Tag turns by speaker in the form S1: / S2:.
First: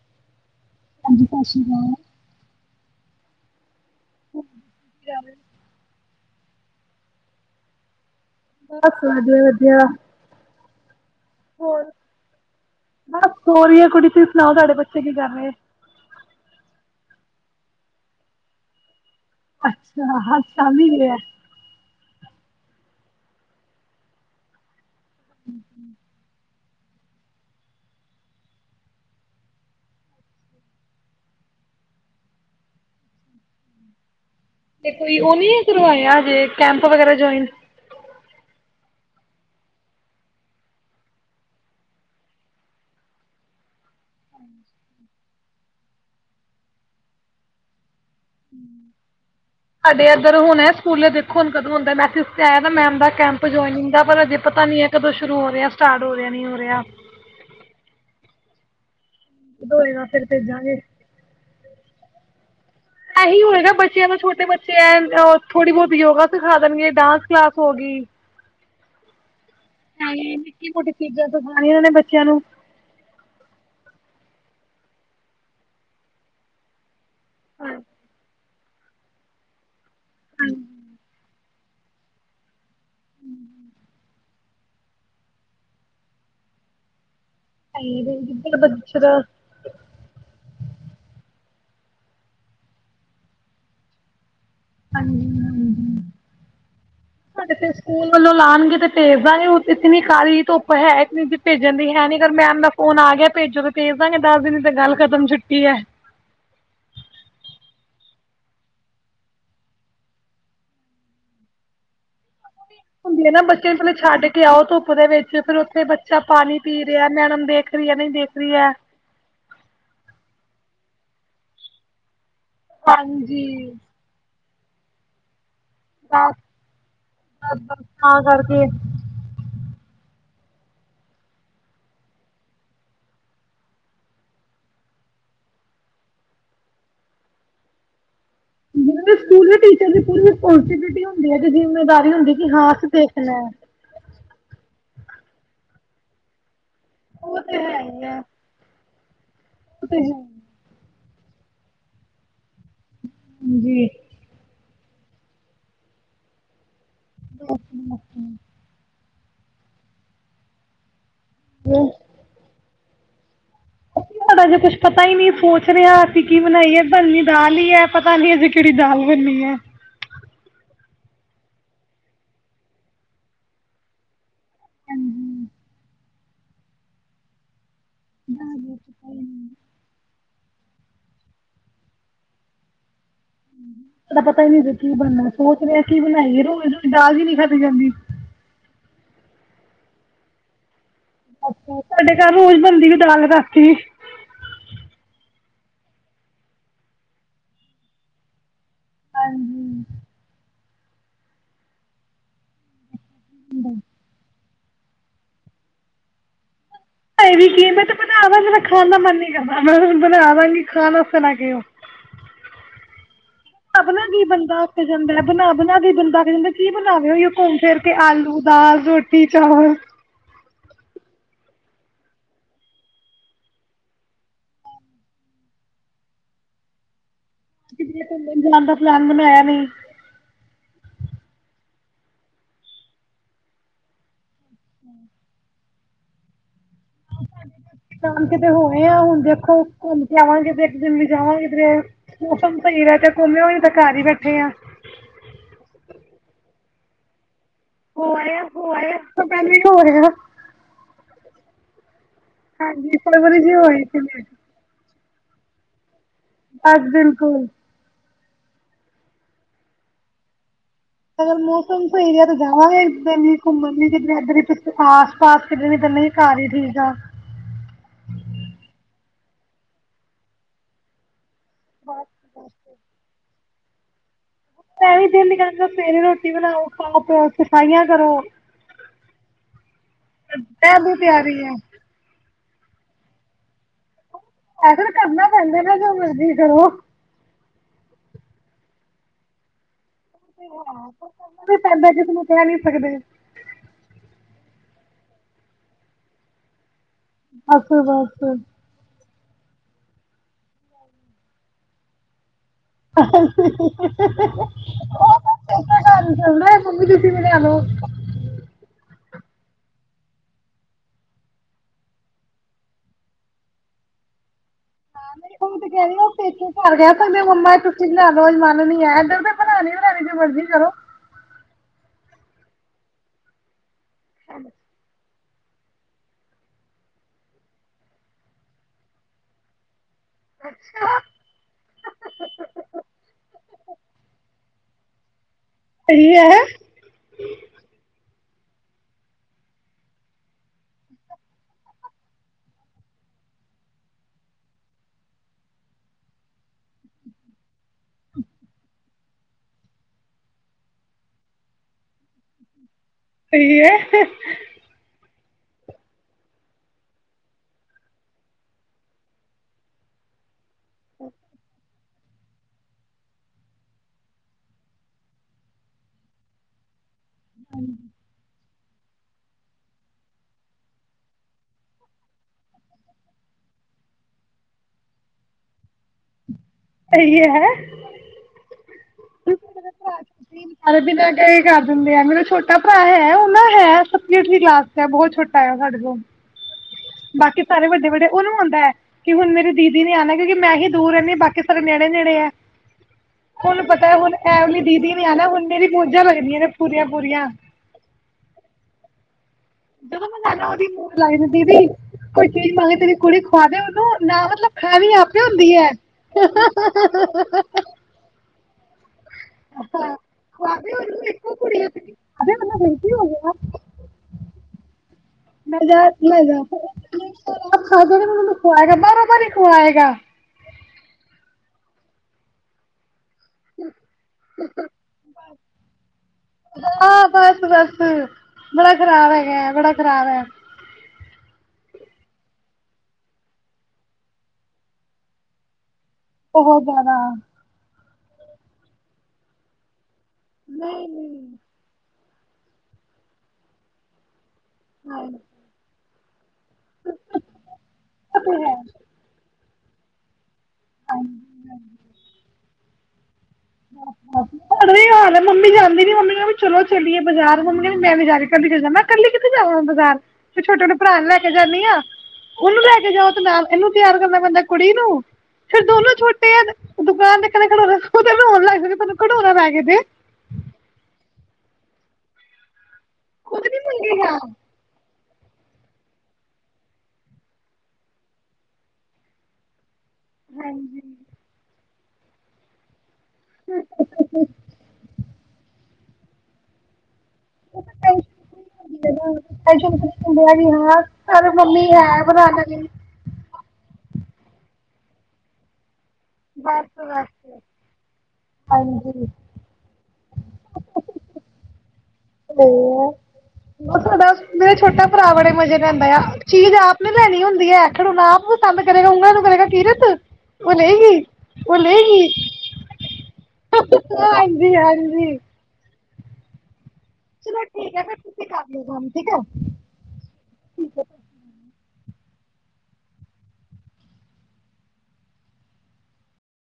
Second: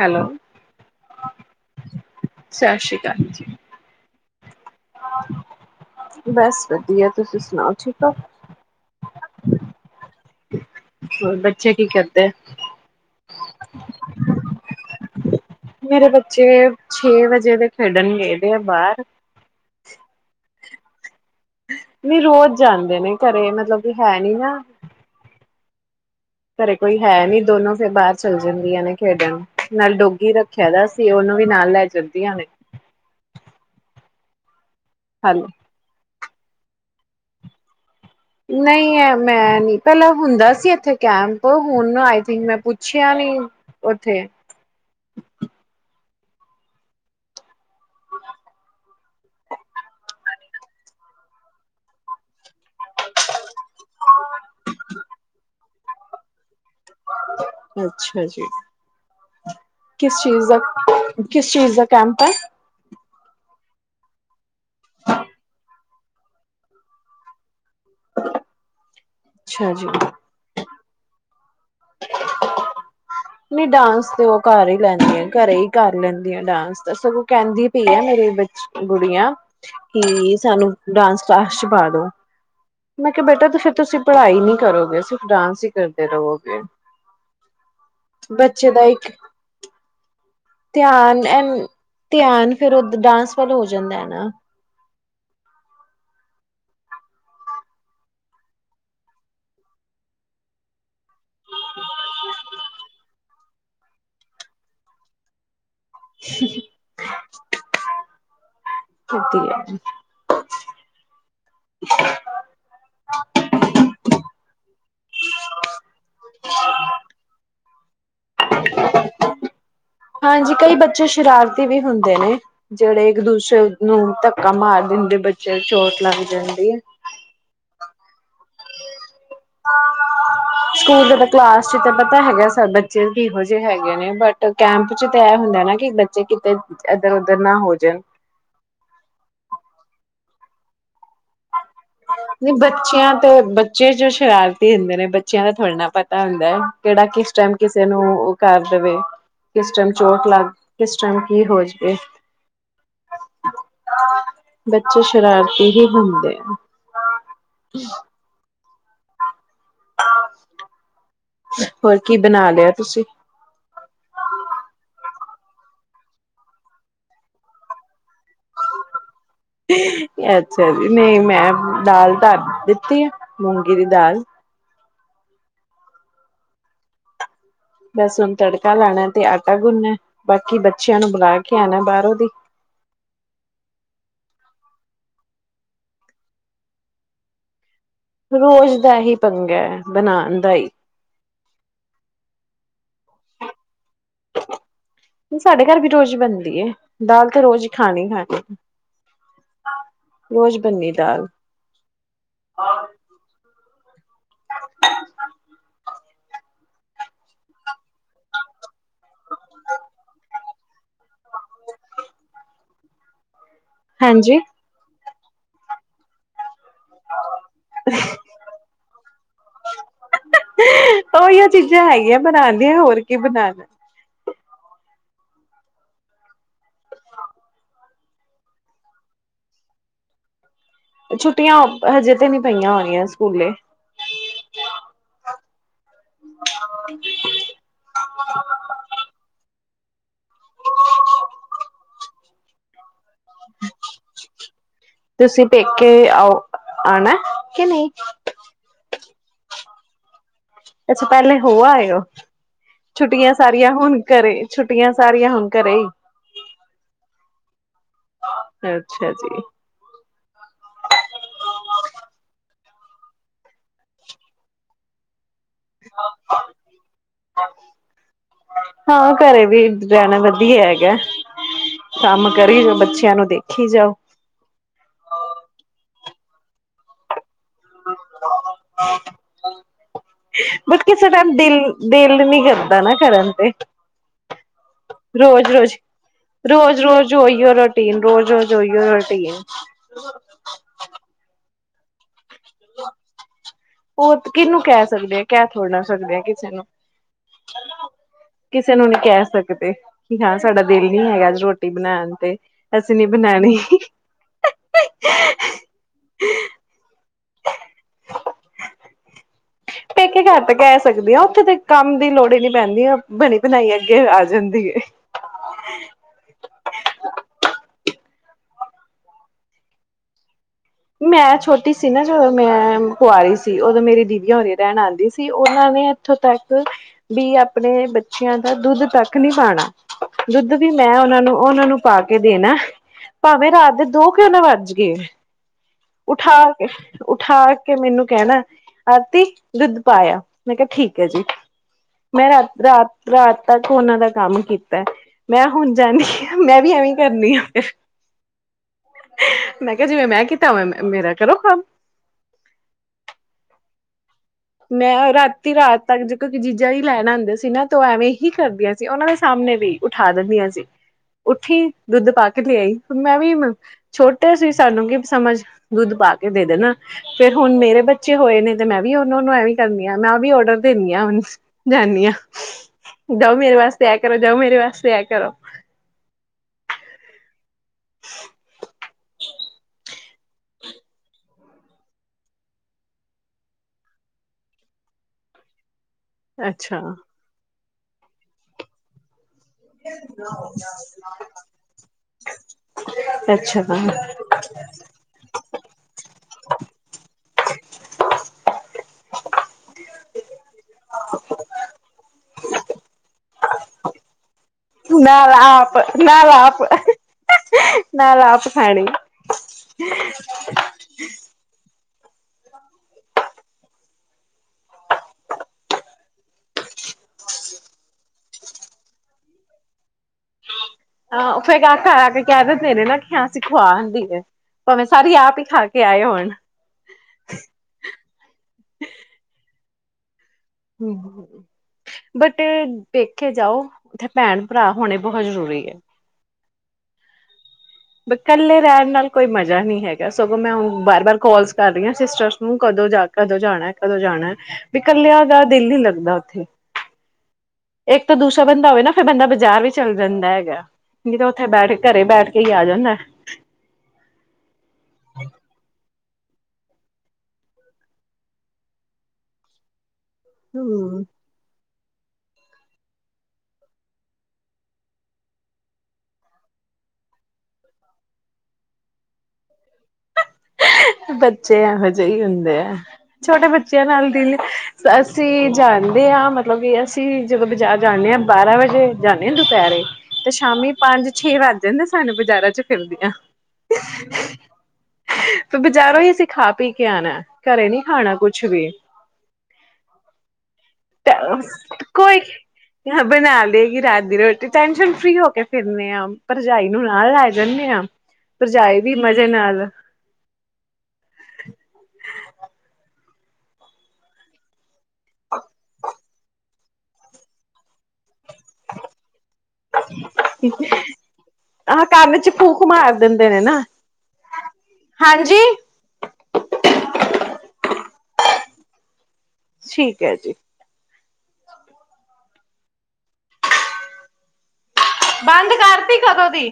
S1: Hello
S2: ਹਾਂਜੀ ਸਤਿ ਸ੍ਰੀ ਅਕਾਲ
S1: ਚ ਲਏ ਬਸ ਵਧੀਆ ਤੁਸੀਂ ਸੁਣਾਓ ਠੀਕ ਠਾਕ
S2: ਬਸ ਵਧੀਆ ਵਧੀਆ
S1: ਹੋਰ ਬੱਚੇ
S2: ਹੋਰ
S1: ਕੀ ਕਰਦੇ?
S2: ਬਸ ਹੋਰਹੀ ਹੈ ਕੁੜੀ ਤੁਸੀਂ ਸੁਣਾਓ ਤੁਡੇ ਬੱਚੇ ਅ ਕੀ ਕਰੇ
S1: ਮੇਰੇ ਬੱਚੇ ਛੇ ਵਜੇ ਦੇ ਖੇਡਣ ਗਏਦੇ ਆ ਬਾਹਰ
S2: ਅੱਛਾ ਹੱ ਸ਼ਾਮੀ ਹੋ
S1: ਨਹੀਂ ਰੋਜ਼ ਜਾਂਦੇ ਨੇ ਘਰੇ ਮਤਲਬ ਕਿ ਹੈ ਨੀ ਨਾ ਘਰੇ ਕੋਈ ਹੈ ਨੀ ਦੋਨੋ ਫਿਰ ਬਾਹਰ ਚੱਲ ਜਾਂਦੀਆਂ ਨੇ ਖੇਡਣ ਨਾਲ ਡੋਗੀ ਰੱਖਿਆ ਦਾ ਸੀ ਉਹਨੂੰ ਵੀ ਨਾਲ ਲੈ ਜਾਂਦੀਆਂ ਨੇ
S2: ਤੇ ਕੋਈ ਉਹ
S1: ਹਾਲੇ।
S2: ਨੀ ਕਰਵਾਇਆ ਜੇ ਕੈਂਪ ਵਗੈਰਾ ਜੁਆਇਨ
S1: ਨਹੀਂ ਮੈਂ ਨੀ ਪਹਿਲਾਂ ਹੁੰਦਾ ਸੀ ਇੱਥੇ ਕੈਂਪ ਹੁਣ ਆਈ ਥਿੰਕ ਮੈਂ ਪੁੱਛਿਆ ਨਹੀਂੀ ਉੱਥੇ
S2: ਸਾਡੇ ਇੱਧਰ ਹੁਣ ਸਕੂਲੇ ਦੇਖੋ ਹੁਣ ਕਦੋਂ ਹੁੰਦਾ ਮੈਥ ਆਇਆ ਮੈਮ ਦਾ ਕੈਂਪ ਜੁਆਇਨਿੰਗ ਦਾ ਪਰ ਅਜੇ ਪਤਾ ਨੀ ਹੈ ਕਦੋਂ ਸ਼ੁਰੂ ਹੋ ਰਿਹਾ ਸਟਾਰਟ ਹੋ ਰਿਹਾ ਨੀ ਹੋ ਰਿਹਾ
S1: ਅੱਛਾ ਜੀ
S2: ਕਦੋਂ ਹੋਏਗਾ
S1: ਕਿਸ
S2: ਫਿਰ
S1: ਚੀ ਦਾ
S2: ਭੇਜਾਂਗੇ।
S1: ਕਿਸ ਚੀਜ਼ ਦਾ ਕੈਂਮਪ ਹੈ
S2: ਬੱਚ ਛੋਟੇ ਬੱਚੇ ਐ ਥੋੜੀ ਬਹੁਤ ਯੋਗਾ ਸਿਖਾ ਦੇਣਗੇ ਡਾਂ ਕਲਾਸ ਹੋਗੀ
S1: ਅੱਛਾ ਜੀ।
S2: ਮੋਟੀ ਚੀਜ਼ਾਂ ਸਿਖਾਣੀਆਂ ਉਹ ਨੇ ਬੱਚਿਆਂ ਨੂੰ
S1: ਨਹੀਂ ਡਾਂਸ ਤੇ ਉਹ ਕਰ ਹੀ ਲੈਂਦੀ ਆ ਘਰੇ ਹੀ ਕਰ ਲੈਂਦੀਆਂ ਡਾਂਸ ਤਾਂ ਸਗੋਂ ਕਹਿੰਦੀ ਪਈ ਹੈ ਮੇਰੇ ਵਿੱਚ ਗੁੜੀਆਂ ਕਿ ਸਾਨੂੰ ਡਾਂਸ ਕਲਾਸ ਚ ਪਾਦੋ ਮੈਂ ਕਿਹਾ ਬੇਟਾ ਤੇ ਫੇਰ ਤੁਸੀਂ ਪੜ੍ਹਾਈ ਨਹੀਂੀ ਕਰੋਗੇ ਸਿਰਫ ਡਾਂਸ ਹੀ ਕਰਦੇ ਰਹੋਗੇ
S2: ਗਿੱਦੜ
S1: ਬੱਚੇ ਦਾ ਇੱਕ
S2: ਬੱਛੜਾ
S1: ਧਿਆਨ ਐ ਧਿਆਨ ਫੇਿਰ ਉਹ ਡਾਂਸ ਵੱਲ ਹੋ ਜਾਂਦਾ ਹੈ ਨਾ
S2: ਐ ਤੇ ਫਿਰ ਸਕੂਲ ਵੱਲੋਂ ਲਾਣਗੇ ਤੇ ਭੇਜ ਦਾਂਗੇ ਉਤ ਇਤਨੀ ਕਾਲੀ ਧੁੱਪ ਹੈ। ਭੇਜਣ ਦੀ ਹੈ ਨੀ ਅਗਰ ਮੈਂਮ ਦਾ ਫੋਨ ਆ ਗਿਆ ਭੇਜੋਗੇ ਭੇਜ ਦਾਂਗੇ ਦੱਸ ਦਿਨ ਤੇ ਗੱਲ ਖਤਮ ਛੁੱਟੀ ਐ।
S1: ਸੀ ਵਧੀਆ ਜੀ।
S2: ਹੁੰਦੀ ਨੇ ਨਾ ਬੱਚੇ ਨੂੰ ਪਲੇ ਛੱਡ ਕੇ ਆਓ ਧੁੱਪ ਦੇ ਵਿੱਚ ਫੇਰ ਉੱਥੇ ਬੱਚਾ ਪਾਣੀ ਪੀ ਰਿਐ, ਮੈਡਮ ਦੇਖ ਰੀ ਐ, ਨੀ ਦੇਖ ਰੀ ਐ
S1: ਹਾਂਜੀ ਕਈ ਬੱਚੇ ਸ਼ਰਾਰਤੀ ਵੀ ਹੁੰਦੇ ਨੇ। ਜਿਹੜੇ ਇੱਕ ਦੂਸਰੇ
S2: ਹਾਂਜੀ
S1: ਨੂੰ ਹੁਣ ਤੱਕ ਕਾ ਮਾਰ ਦਿੰਦੇ ਬੱਚ ਤੇ ਚੋਟ ਲੱਗ ਜਾਂਦੀ ਏ।
S2: ਹਾਂ, ਕਰਦੀ ਏ।
S1: ਸਕੂਲ ਦੇ ਬ ਤਾਂ ਕਲਾਸ ਚ ਪਤੈ ਤਾਂ ਹੈਗੈ ਸ ਬੱਚੇ ਕਿਹੋ ਜੇ ਹੈਗੇ ਨੇ ਬਟ ਕੈਂਪ ਚ ਤੇ ਇਹ ਹੁੰਦੈ ਨਾ ਕਿ ਬੱਚੇ ਕਿਤੇ ਇੱਧਰ ਉੱਧਰ ਨਾ ਹੋ ਜਾਣ।
S2: ਜਿਹ ਸਕੂਲ ਟੀਚਰ ਦ
S1: ਨਈ ਬੱਚਿਆਂ ਤੇ
S2: ਹੈ।
S1: ਬੱਚੇ ਜੋ ਸ਼ਰਾਰਤੀ ਹੁੰਦੇ ਨੇ ਬੱਚਿਆਂ ਦਾ ਥੋੜ੍ਹੇ ਨਾ ਪਤਾ ਹੁੰਦੈ। ਕਿਹੜਾ, ਕਿਸ
S2: ਉਹ
S1: ਟਾਈਮ,
S2: ਤੇ ਹੈ
S1: ਕਿਸੇ ਨੂੰ
S2: ਹੀ ਹੈ
S1: ਉਹ ਕਰ ਦਵੇ। ਕਿਸ
S2: ਉਹ
S1: ਟਾਈਮ
S2: ਤੇ ਹੈ
S1: ਚੋਟ ਲੱਗ ਕਿਸ ਚਮਕੀ ਹੋਜਵੇ
S2: ਜੀ
S1: ਬੱਚੇ ਸ਼ਰਾਰਤੀ ਹੀ ਹੁੰਦ ਤੇ
S2: [unintelligible]
S1: [unintelligible] ਹੋਰ ਕੀ ਬਣਾ ਲਿਆ? ਤੁਸੀ
S2: ਸਾਡਾ ਅਜੇ ਕੁਛ ਪਤਾ ਹੀ ਨਹੀਂ ਸੋਚ ਰੇ ਆਂ ਅਸੀ ਕੀ ਬਣਾਈਏ। ਬਣਨੀ ਦਾਲ ਈ ਐ ਪਤਾ ਨੀ ਅਜੇ ਕਿਹੜੀ ਦਾਲ ਬਣਨੀ ਹੈ
S1: ਅੱਛਾ ਜ ਨਈ ਮੈਂ ਦਾਲ ਧਰ ਦਿੱਤੀ ਆ, ਮੂੰਗੀ ਦੀ ਦਾਲ। ਲਸੁਣ ਤੜਕਾ ਲਾਨੈ ਤੇ ਆਟਾ ਗੁੰਨਨੈ ਬਾਕੀ ਬੱਚ ਬੱਚਿਆਂ ਨੂੰ ਬਲਾ ਕੇ ਆਣੈ ਬਾਹਰੋਂ ਦੀ।
S2: ਦਾ ਪਤਾ ਈ ਨੀ ਰ ਕੀ ਬਣਨੈ। ਸੋਚ ਰਏ ਆ ਕੀ ਬਣਾਈਏ ਰੋਜ਼-ਰੋਜ਼ ਦਾਲ ਵੀ ਨਈ ਖਾਧੀ ਜਾਂਦੀ।
S1: ਰੋਜ਼ ਦਾ ਹੀ ਪੰਗਾ ਐ, ਬਨਾਣ ਦਾ ਈ।
S2: ਅੱਛਾ ਸਾਡੇ ਘਰ ਰੋਜ਼ ਬਣਦੀ ਵੇ ਦਾਲ ਰਾਤੀ।
S1: ਸਾਡੇ ਘਰ ਵੀ ਰੋਜ਼ ਈ ਬਣਦੀ ਏ, ਦਾਲ ਤੇ ਰੋਜ਼ ਈ ਖਾਣੀ ਈ ਖਾਣੀ
S2: ਹਾਂਜੀ
S1: ਰੋਜ਼ ਭਿੰਨੀ ਦਾਲ
S2: ਹੰ ਇਹ ਵੀ ਕੀ ਏ ਬਟ ਬਣਾ ਦਾਂ ਮੇਰਾ ਖਾਣ ਦਾ ਮਨ ਨਈ ਕਰਦਾ ਨਾ। ਬਣਾ ਦਾਂਗੀ ਖਾਣ ਆਸਤੇ ਨਾ ਕਹਿਓ। ਅਬ ਨੇ ਦੀ
S1: ਹਾਂਜੀ
S2: ਬੰਦਾ ਅੱਕ ਜਾਂਦੈ। ਬਣਾ ਬਣਾ ਕੇ ਬੰਦਾ ਕਹਿੰਦੇ ਕੀ ਬਣਾਵੇ ਹੋਈ ਉਹ ਘੁੰਮ ਫਿਰ ਕੇ ਆਲੂ ਦਾਲ ਰੋਟੀ ਚਾਵਲ
S1: ਉਹੀਓ ਚੀਜ਼ਾਂ ਹੈਗੀਆਂ ਬਣਾ ਦੀਆਂ ਹੋਰ ਕੀ ਬਣਾਣਾ
S2: ਪਿੰਡ ਜਾਾਨ ਦਾ ਫਲੰਗ ਨੂੰ ਹੋਇਆ ਨ
S1: ਛੁੱਟੀਆਂ ਹਜੇ ਤੇ ਨਹੀਂੀ ਪਈਆਂ ਹੋਣੀਆਂ ਸਕੂਲੇ ਹ
S2: [unintelligible] ਆ ਹੁਣ ਦੇਖੋ ਘੁੰਮ ਕੇ ਆਵਾਂਗੇ ਇੱਕ ਦਿਨ ਵੀ ਜਾਵਾਂਗੇ ਤੇ ਮੌਸਮ ਸਹੀ ਰਹਿ ਤੇ ਘੁੰਮਿਓ ਨਹੀਂ ਤਾਂ ਘਰ ਹੀ ਬੈਠੇ ਆ
S1: ਤੁਸੀਂ ਪੇਕੇ ਆਓ ਆਣਾ ਕਿ ਨਹੀਂ
S2: ਹੋਰਹਾ ਹੋ ਰਿਹਾ ਉਸ ਤੋਂ ਪਹਿਲਾਂ ਹੋ
S1: ਅੱਛਾ ਪਹਿਲੇ ਹੋਆ ਹੈ ਉਹ
S2: ਹਾਂਜੀ
S1: ਛੁੱਟੀਆਂ
S2: ਫਰਵਰੀ ਜੀ
S1: ਸਾਰੀਆਂ
S2: ਹੋਏ ਸੀ
S1: ਹੁਣ
S2: ਮੈਂ,
S1: ਕਰੇ ਛੁੱਟੀਆਂ ਸਾਰੀਆਂ ਹੁਣ ਘਰੇ ਹੀ
S2: ਬਸ ਬਿਲਕੁਲ
S1: ਅੱਛਾ ਜੀ
S2: ਅਗਰ ਮੌਸਮ ਸਹੀ ਹੈ ਤੇ ਜਾਵਾਂਗੇ ਇੱਧਰ ਵੀ ਘੁੰਮਣ ਲਈ ਜ ਇਧਰ ਪਿੱਛੇ ਆਸ ਸਾਸ ਖਡਣੀ ਪਿੰ ਘਰ ਹੀ ਠੀਕ ਆ
S1: ਹਾਂ ਘਰੇ ਵੀ ਰਹਿਣਾ ਵਧੀਆ ਹੈਗਾ ਕੰਮ ਕਰੀ ਬੱਚਿਆਂ ਨੂੰ ਦੇਖ ਰੱਖੀ ਜਾਓ
S2: ਵੀ ਦਿਲੀ ਕ ਸਵੇਰੇ ਰੋਟੀ ਬਣਾਉ ਪਾਪ ਇਹ
S1: ਬਟ
S2: ਦੀ
S1: ਕਿਸੇ ਟਾਈਮ
S2: ਤਿਆਰੀ ਹੈ
S1: ਦਿਲ ਦਿਲ ਨੀ ਕਰਦਾ ਦਾਂ ਨਾ ਕਰਨ ਤੇ
S2: ਐ ਤਾਂ ਕਰਨਾ
S1: ਰੋਜ਼
S2: ਪੈਂਦਾ ਨਾ ਜੋ ਮਰਜ਼ੀ ਕਰੋ
S1: ਯੂਰਰੋਟੀਨ ਰੋਜ਼ੋ ਜੋ ਯਰੋਟੀਨ
S2: ਵੀ ਪੈਂਦਾ ਕਿਸ ਨੂੰ ਕਹਿ ਨਹੀਂੀ ਸਕਦੇ
S1: ਉਹ ਕਿਹਨੂੰ ਕਹਿ ਸਕਦੇ ਆ ਕਿਆ ਥੋੜ੍ਹਾ ਸਕਦੇ ਆ ਕਿਸੇ ਨੂੰ
S2: ਅਸਸ
S1: ਕਿਸੇ ਨੂੰ ਨੀ ਕਹਿ ਸਕਦੇ ਕਿ ਹਾਂ ਸਾਡਾ ਦਿਲ ਨੀ ਹੈਗਾ ਰੋਟੀ ਬਣਾਉਣ ਤੇ ਅਸੀਂ ਨੀ ਬਣਾਉਣੀ
S2: ਉਹ ਗ ਚਦਾ ਮੰਮੀ ਤੇ ਮਲ
S1: ਦੇ ਕੇ ਘੱਟ ਕਹਿ ਸਕਦੀ ਹਾਂ ਉੱਥੇ ਤਾਂ ਕੰਮ ਦੀ ਲੋੜ ਹੀ ਨੀ ਪੈਂਦੀ ਆ ਬਣੀ ਬਣਾਈ ਅੱਗੇ ਆ ਜਾਂਦੀ ਹੈ
S2: ਹਾਂ ਮ ਹਣ ਤੇ ਕਹਿਦੀ ਉਹ ਪੇੇ ਘਰ ਗਿਆ ਤਾਂ ਮੰਮਾ ਬਣਾੋ ਮਨ ਨੀਂ ਇੱਧਰ ਤਾਂ ਬਣਾੀ ਵੀ ਲੈਣੀ ਤੇ ਮਰਜ਼ੀ ਕਰੋ
S1: ਮੈਂ ਛੋਟੀ ਸੀ ਨਾ ਜਦੋਂ ਮੈਂ ਕੁਆਰੀ ਸੀ। ਉਦੋਂ ਮੇਰੀ ਦੀਦੀ ਓਰੀਆਂ ਰਹਿਣ ਆਂਦੀ ਸ ਉਹਨਾਂ ਨੇ ਇੱਥੋਂ ਤੱਕ ਵੀ ਆਪਣੇ ਬੱਚਿਆਂ ਦਾ ਦੁੱਧ ਤੱਕ ਨੀ ਪਾਨਾ। ਦੁੱਧ ਵੀ ਮੈਂ ਉਹਨਾਂ ਨੂੰ, ਉਹਨਾਂ ਨੂੰ ਪਾ ਕੇ ਦੇਨਾ ਭਾਵੇਂ ਰਾਤ ਦੇ ਦੋ ਕਿਉਂ ਨਾ ਵਜ। [unintelligible]
S2: ਸਹੀ
S1: ਉਠਾ
S2: ਹੈ
S1: ਕੇ, ਉਠਾ ਕੇ ਮੈਨੂੰ ਕਹਿਣਾ ਆਰਤੀ ਦੁੱਧ ਪਾਇਆ, ਮੈਂ ਕਿਹਾ ਠੀਕ ਹੈ ਜੀ, ਮੈਂ ਰਾਤ, ਰਾਤ, ਰਾਤ ਤੱਕ ਉਹਨਾਂ ਦਾ ਕੰਮ ਕੀਤਾ ਮੈਂ ਹੁਣ ਜਾਂਨੀ ਆਂ ਮੈਂ ਵੀ ਐਵੇਂ ਕਰਨੀ ਆ ਫਿਰ ਮੈਂ ਕਿਹਾ ਜਿਵੇਂ ਮੈਂ ਕਿਤਾ ਮੈਂ, ਮੇਰਾ ਕਰੋ ਕੱਮ।
S2: ਸਹੀ ਐ।
S1: ਮੈਂ ਰਾਤੀ ਰਾਤ ਤੱਕ ਜੇ ਕੋ ਕੋਈ ਜੀਜਾ ਹੀ ਲੈਣ ਆਂਦੇ ਸੀ ਨਾ, ਤਾਂ ਉਹ ਐਵੇਂ ਹੀ ਕਰਦੀਆਂ ਸੀ ਉਹਨਾਂ ਦੇ ਸਾਹਮਣੇ ਵੀ ਉਠਾ ਦਿੰਦੀਆਂ ਸੀ। ਉੱਠੀ ਦੁੱਧ ਪਾ ਕੇ ਲਿਆਈ, ਹੁਣ ਮੈਂ ਵੀ ਛੋਟੇ ਸੀ ਸਾਨੂੰ ਕਿ ਸਮਝ ਦੁੱਧ ਪਾ ਕੇ ਦੇ ਦੇਣਾ। ਫੇਰ ਹੁਣ ਮੇਰੇ ਬੱਚੇ ਹੋਏ ਨੇ ਤੇ ਮੈਂ ਵੀ ਹੋ ਨੂੰ ਐ ਵੀ ਕਰਨੀ ਆ, ਮੈਂ ਉਹ ਵੀ ਔਡਰ ਦੇਨੀ ਆ, ਜਾਂਨੀ ਆ ਜਾਓ ਮੇਰੇ ਵਾਸਤੇ ਇਹ ਕਰੋ, ਜਾਓ ਮੇਰੇ ਵਾਸਤੇ ਇਹ ਕਰੋ।
S2: ਇਹੀ ਏ ਹੈ।
S1: [unintelligible]
S2: ਦੀਦੀ ਮੇਰਾ ਭਰਾ [unintelligible] ਸਾਰਾ ਦਿਨ [unintelligible] ਕਰ ਦਿੰਦੇ ਆ ਮੇਰਾ ਛੋਟਾ ਭਰਾ ਹੈ ਉਹ ਨਾ ਹੈ ਸੱਤਵੀ, ਅੱਠਵੀਂ ਕਲਾਸ ਚ ਹੈ ਬਹੁਤ ਛੋਟਾ ਹੈ ਸਾਡੇ ਤੋਂ।
S1: ਅ ਅੱਛਾ।
S2: ਬਾਕੀ ਸਾਰੇ ਵੱਡੇ ਵੱਡੇ ਉਹਨੂੰ ਨੂੰ ਹੁੰਦਾ ਹੈ ਕਿ ਹੁਣ ਮੇਰੇ ਦੀਦੀ ਨੇ ਆਣਾ ਐ ਕਿਉਂਕਿ ਮੈਂ ਹੀ ਦੂਰ ਰਹਿੰਦੀ ਬਾਕੀ ਸਾਰੇ ਨੇੜੇ-ਨੇੜੇ ਐ,
S1: ਅੱਛਾ
S2: ਉਹਨੂੰ ਪਤਾ ਹੁਣ ਐ ਵਾਲੀ ਦੀਦੀ ਨੇ ਆਨਾ ਹੁਣ ਮੇਰੀ ਬੂ ਜ਼ਾਂ ਲੱਗਦੀਆਂ ਨੇ ਪੂਰੀਆਂ-ਪੂਰੀਆਂ। ਜਦੋਂ ਮੈਂ ਜਾਨਾ ਓਹਦੀ [unintelligible] ਲੱਗਦੀ ਦੀਦੀ ਕੋਈ ਚੀਜ਼ [unintelligible] ਤੇਰੀ ਕੁੜੀ ਖਵਾਦੇ ਉਹਨੂੰ ਨਾ ਮਤਲਬ ਖਾਨੀ ਆਪਨੇ
S1: ਨਾਲ
S2: ਹੁੰਦੀ ਐ।
S1: ਆਪ ਨਾਲ ਆਪ ਹੈ ਣੀ।
S2: ਦੇ
S1: [unintelligible]
S2: [unintelligible] ਅਰੇ ਮੈਨੂੰ ਲੱਗਦੀ [unintelligible] ਆਪ ਖਾਏਗਾ, [unintelligible] ਬਾਰੋ ਬਾਰ ਹੀ ਖੁਆਏਗਾ।
S1: ਹਾਂ ਫਿਰ ਕ ਆ ਘਰ ਆ ਕੇ ਕਹਿ ਦੇਨੇ ਨੇ ਨਾ [unintelligible] ਖਵਾ ਆਂਦੀ ਏ, ਭਾਵੇਂ ਸਾਰੀ ਆਪ ਹੀ ਖਾ ਕੇ ਆਏ ਹੋਨ।
S2: ਹਾਂ ਬਸ ਬਸ ਕਰਾਰ ਹੈ।
S1: ਬਟ ਦੇਖੇ ਜਾਓ, ਉੱਥੇ ਭੈਣ ਭਰਾ ਹੋਣੇ ਬਹੁਤ ਜ਼ਰੂਰੀ ਐ।
S2: ਬਹੋਤ ਜ਼ਿਆਦਾ।
S1: ਬਈ ਕੱਲੇ ਰਹਿਨ ਨਾਲ ਕੋਈ ਮਜਾ ਨਹੀਂ ਹੈ। ਸਗੋਂ ਮੈਂ ਹੂਣ
S2: ਨਹੀਂ
S1: ਬਾਰ ਬਾਰ
S2: ਨਹੀਂ
S1: ਕੋਲਸ ਕਰ ਰਹੀ ਹਾਂ। ਸਿਸਟਰਸ ਨੂੰ, ਕਦੋਂ ਜਾ, ਕਦੋਂ ਜਾਣਾ, ਕਦੋਂ ਜਾਣਾ ਐ? ਵੀ ਕੱਲਿਆ ਦਾ ਦਿਲ ਹੀ ਲੱਗ ਲਦਾ ਉੱਥੇ ਇੱਕ ਤਾਂ
S2: ਉਹ ਤੇ
S1: ਦੂਸਰਾ
S2: ਹੈ
S1: ਬੰਦਾ ਹੋਵੇ ਨਾ ਫ਼ਿਰ ਬੰਦਾ ਪੰਜਜ਼ਾਰ ਵੀ ਚੱਲ ਜਾਂਦਾ ਹੈ ਤਾਂ ਉੱਥੇ ਬੈਠ ਕੇ ਘਰੇ ਬੈਠ ਕੇ ਹੀ ਆ ਜਾਂਦਾ ਹ
S2: ਪੜ ਹਾਲ ਮੰਮੀ ਜਾਂਦੀ ਨੀ ਮੰਮੀ ਵੀ ਚਲੋ ਚਲੀਏ ਬਾਜ਼ਾਰ ਮੰਮੀ ਮੈਂ ਨ ਜਾਹੀ ਕੱਲੀ ਚੱਲ ਜਾ ਮੈਂ ਕੱਲੀ ਕਿੱਥੇ ਜਾਵਾਂ ਬਾਜ਼ਾਰ ਤੇ ਛੋਟੇ ਭਰਾ
S1: ਹੂੰ।
S2: ਨੂੰ ਲੈ ਜਾਂਦੀ ਆ ਉਹਨੂੰ ਲੈ ਕੇ ਜਾਓ ਤੇ ਨਾਲ ਇਹਨੂੰ ਤਿਆਰ ਕਰਨਾ ਪੈਂਦਾ ਕੁੜੀ ਨੂੰ ਫੇਰ ਦੋਨੋ ਛੋਟੇ ਆ ਦੁਕਾਨ ਤੇ ਕਦੇ ਖੋ ਰ ਣਗਨੂੰ ਕੜ ਣਰਗਦੇ
S1: ਬੱਚੇ ਇਹੋ ਜਿਹੇ ਹੀ ਹੁੰਦੇ ਆ
S2: ਖੁਦ
S1: ਛੋਟੇ
S2: ਨੀ
S1: ਬੱਚਿਆਂ ਨਾਲ
S2: ਮੰਗੇਗਾ
S1: ਦਿਲ ਸੱਸ ਅਸੀਂ ਜਾਂਣਦੇ ਹਾਂ ਮਤਲਬ ਕਿ ਅਸੀਂ ਜਦੋਂ ਬਾਜ਼ਾਰ ਜਾਂਦੇ ਹਾਂ ਬਾਰਾਂ ਵਜੇ ਜਾਂਦੇ ਹ ਦੁਪਹਿਰੇ ਤੇ ਸ਼ਾਮੀ ਪੰਜ ਛੇ ਵਜੇ ਕਹਿੰਦੇ ਸਾਨੂੰ ਬਾਜ਼ਾਰਾਂ ਚ ਫਿਲਦੀਆਂ ਫ ਬਜ਼ਾਰੋਂ ਹੀ ਅਸੀਂ ਖਾ ਪੀ ਕੇ ਆਉਣਾ ਘਰੇ ਨੀ ਖਾਣਾ ਕੁਛ ਵੀ
S2: [unintelligible]
S1: ਗੀ ਰਾਤ ਦੀ ਰੋਟੀ ਟੈਨਸ਼ਨ ਫ੍ਰੀ ਹੋ ਕੇ ਫਿਰਨ ਆ
S2: ਬਸ
S1: ਭਰਜਾਈ ਨੂੰ ਨਾਲ ਲੈ
S2: ਬਸ
S1: ਜਾਂਦੇ ਹਾਂ ਭਰਜਾਈ ਦੀ
S2: ਹਾਂਜੀ
S1: ਮਜ਼ੇ ਨਾਲ
S2: ਬਹੁ ਸਾਡਾ ਮੇਰਾ ਛੋਟਾ ਪ੍ਰਵਣੇ ਮਜੇ ਨੇੇਦਾ ਆ ਚੀਜ਼ ਆਪ ਨ ਲੈਣੀ ਹੁੰਦੀ ਹੈ ਆਖ ਹੁਣ ਆਪ ਕੰਮ ਕਰੇਗਾ ਨੂੰ ਕਰੇਗਾ ਕਿਰਤ ਉਹ ਲਏਗੀ ਉਹ
S1: ਆਹ
S2: ਲਏਗੀ
S1: ਕੰਨ ਚ ਫੂਕ ਮਾਰ ਦਿੰਦੇ ਨੇ ਨਾ
S2: ਹਾਂਜੀ ਹਾਂਜੀ ਚਲੋ ਠੀਕ ਹੈ ਫੇਿਰ ਤੁਸੀਂ ਕਰ ਲ ਕੰਮ ਠੀਕ ਹੈ
S1: ਠੀਕ ਹੈ ਜੀ ਬੰਦ ਕਰਤੀ ਕਦੋਂ ਦੀ